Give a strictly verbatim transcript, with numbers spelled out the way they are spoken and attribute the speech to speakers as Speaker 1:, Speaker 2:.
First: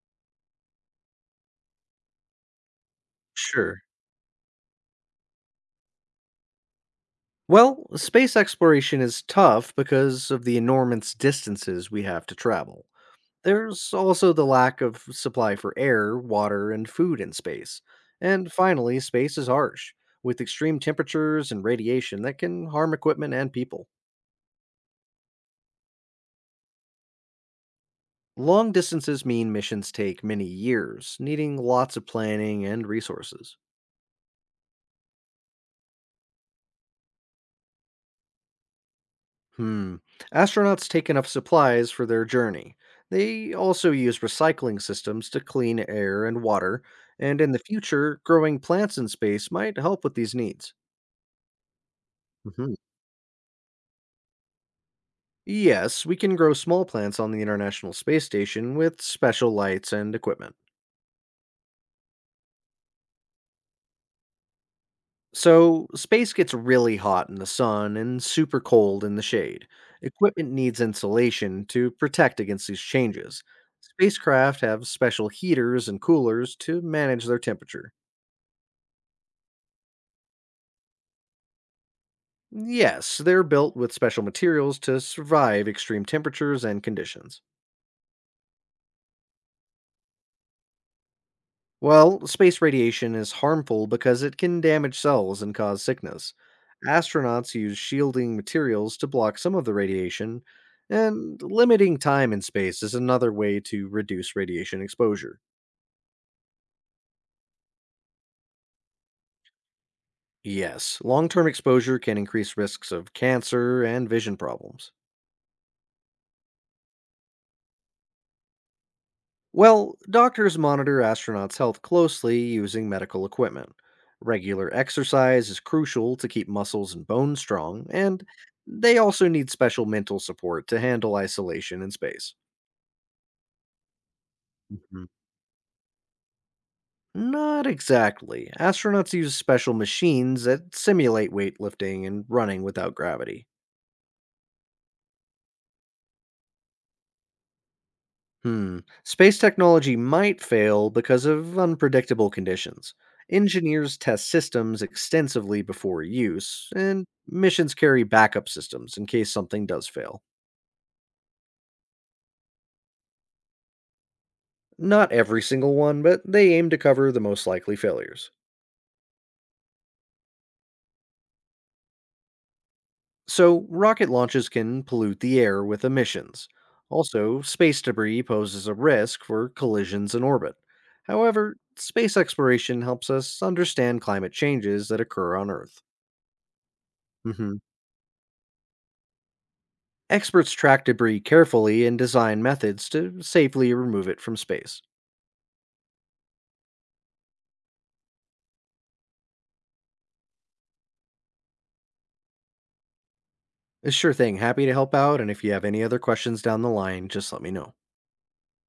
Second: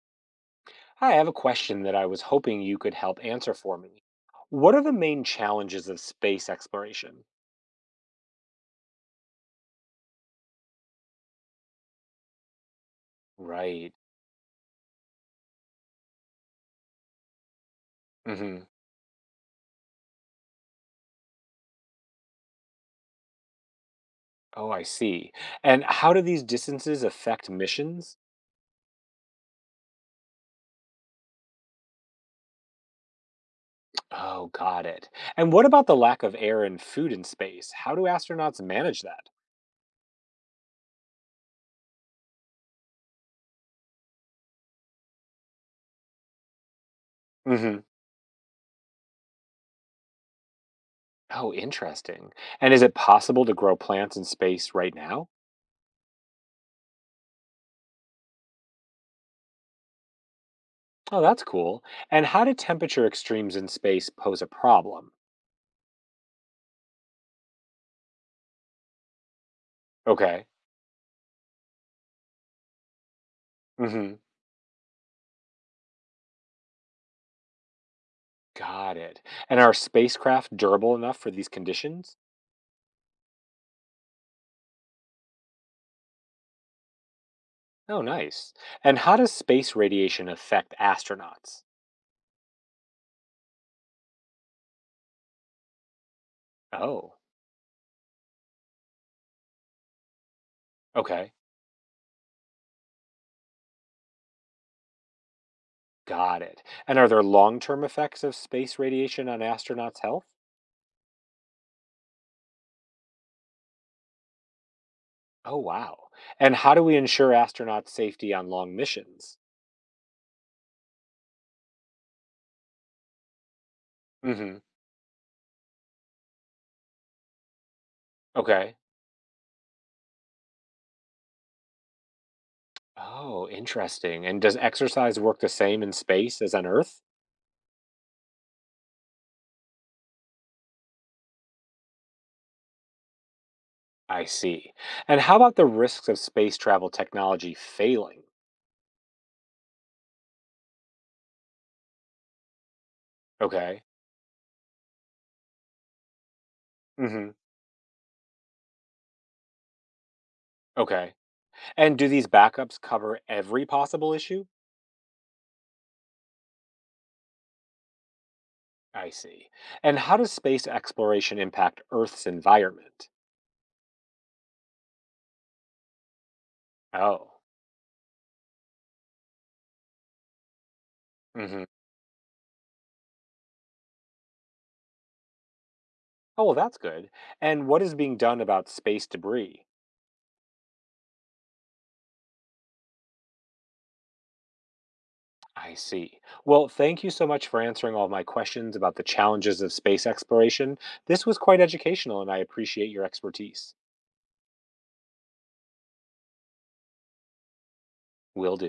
Speaker 1: Hi, I have a question that I was hoping you could help answer for
Speaker 2: Sure.
Speaker 1: me. What are the main challenges of space exploration?
Speaker 2: Well, space exploration is tough because of the enormous distances we have to travel. There's
Speaker 1: Right.
Speaker 2: also the lack of supply for air, water, and food in space. And
Speaker 1: Hmm.
Speaker 2: finally, space is harsh, with extreme temperatures and radiation that can harm equipment and people.
Speaker 1: Oh, I see. And how do these distances affect missions?
Speaker 2: Long distances mean missions take many years, needing lots of planning and resources.
Speaker 1: Oh, got it. And what about the lack of air and food in space? How do astronauts manage that?
Speaker 2: Hmm. Astronauts take enough supplies for their journey. They also use recycling systems to clean air and water, and in the
Speaker 1: Hmm.
Speaker 2: future, growing plants in space might help with these needs.
Speaker 1: Oh, interesting.
Speaker 2: Hmm.
Speaker 1: And is it possible to grow plants in space right now?
Speaker 2: Yes, we can grow small plants on the International Space Station with special lights and equipment.
Speaker 1: Oh, that's cool. And how do temperature extremes in space pose a problem?
Speaker 2: So, space gets really hot in the sun and super cold in the shade.
Speaker 1: Okay.
Speaker 2: Equipment needs insulation to protect against these changes.
Speaker 1: Hmm.
Speaker 2: Spacecraft have special heaters and coolers to manage their temperature.
Speaker 1: Got it. And are spacecraft durable enough for these conditions?
Speaker 2: Yes, they're built with special materials to survive extreme temperatures and conditions.
Speaker 1: Oh, nice. And how does space radiation affect astronauts?
Speaker 2: Well, space radiation is harmful because it can damage cells and cause sickness.
Speaker 1: Oh,
Speaker 2: Astronauts use shielding materials to block some of the radiation,
Speaker 1: okay.
Speaker 2: and limiting time in space is another way to reduce radiation exposure.
Speaker 1: Got it. And are there long term effects of space radiation on astronauts' health?
Speaker 2: Yes, long term exposure can increase risks of cancer and vision problems.
Speaker 1: Oh, wow. And how do we ensure astronauts' safety on long missions?
Speaker 2: Well, doctors monitor astronauts' health closely using medical equipment.
Speaker 1: Mm hmm.
Speaker 2: Regular exercise is crucial to keep muscles and bones strong, and
Speaker 1: Okay.
Speaker 2: they also need special mental support to handle isolation in space.
Speaker 1: Oh, interesting. And does
Speaker 2: Mhm.
Speaker 1: exercise work the same in space as on Earth?
Speaker 2: Not exactly. Astronauts use special machines that simulate weightlifting and running without gravity.
Speaker 1: I see. And how about the risks of space travel technology failing?
Speaker 2: Hmm. Space technology might fail because of unpredictable conditions.
Speaker 1: Okay.
Speaker 2: Engineers test systems extensively before use, and
Speaker 1: Mm hmm.
Speaker 2: missions carry backup systems in case something does fail.
Speaker 1: Okay. And do these backups cover every possible issue?
Speaker 2: Not every single one, but they aim to cover the most likely failures.
Speaker 1: I see. And how does space exploration impact Earth's environment?
Speaker 2: So, rocket launches can pollute the air with emissions.
Speaker 1: Oh.
Speaker 2: Also, space debris poses a risk for collisions in orbit. However,
Speaker 1: Hmm.
Speaker 2: space exploration helps us understand climate changes that occur on Earth.
Speaker 1: Oh, well, that's good.
Speaker 2: Mhm.
Speaker 1: And what is being done about space debris?
Speaker 2: Experts track debris carefully and design methods to safely remove it from space.
Speaker 1: I see. Well, thank you so much for answering all of my questions about the challenges of space exploration. This was quite educational, and I appreciate your expertise.
Speaker 2: A sure thing, happy to help out, and if you have any other questions down the line, just let me know.
Speaker 1: Will do.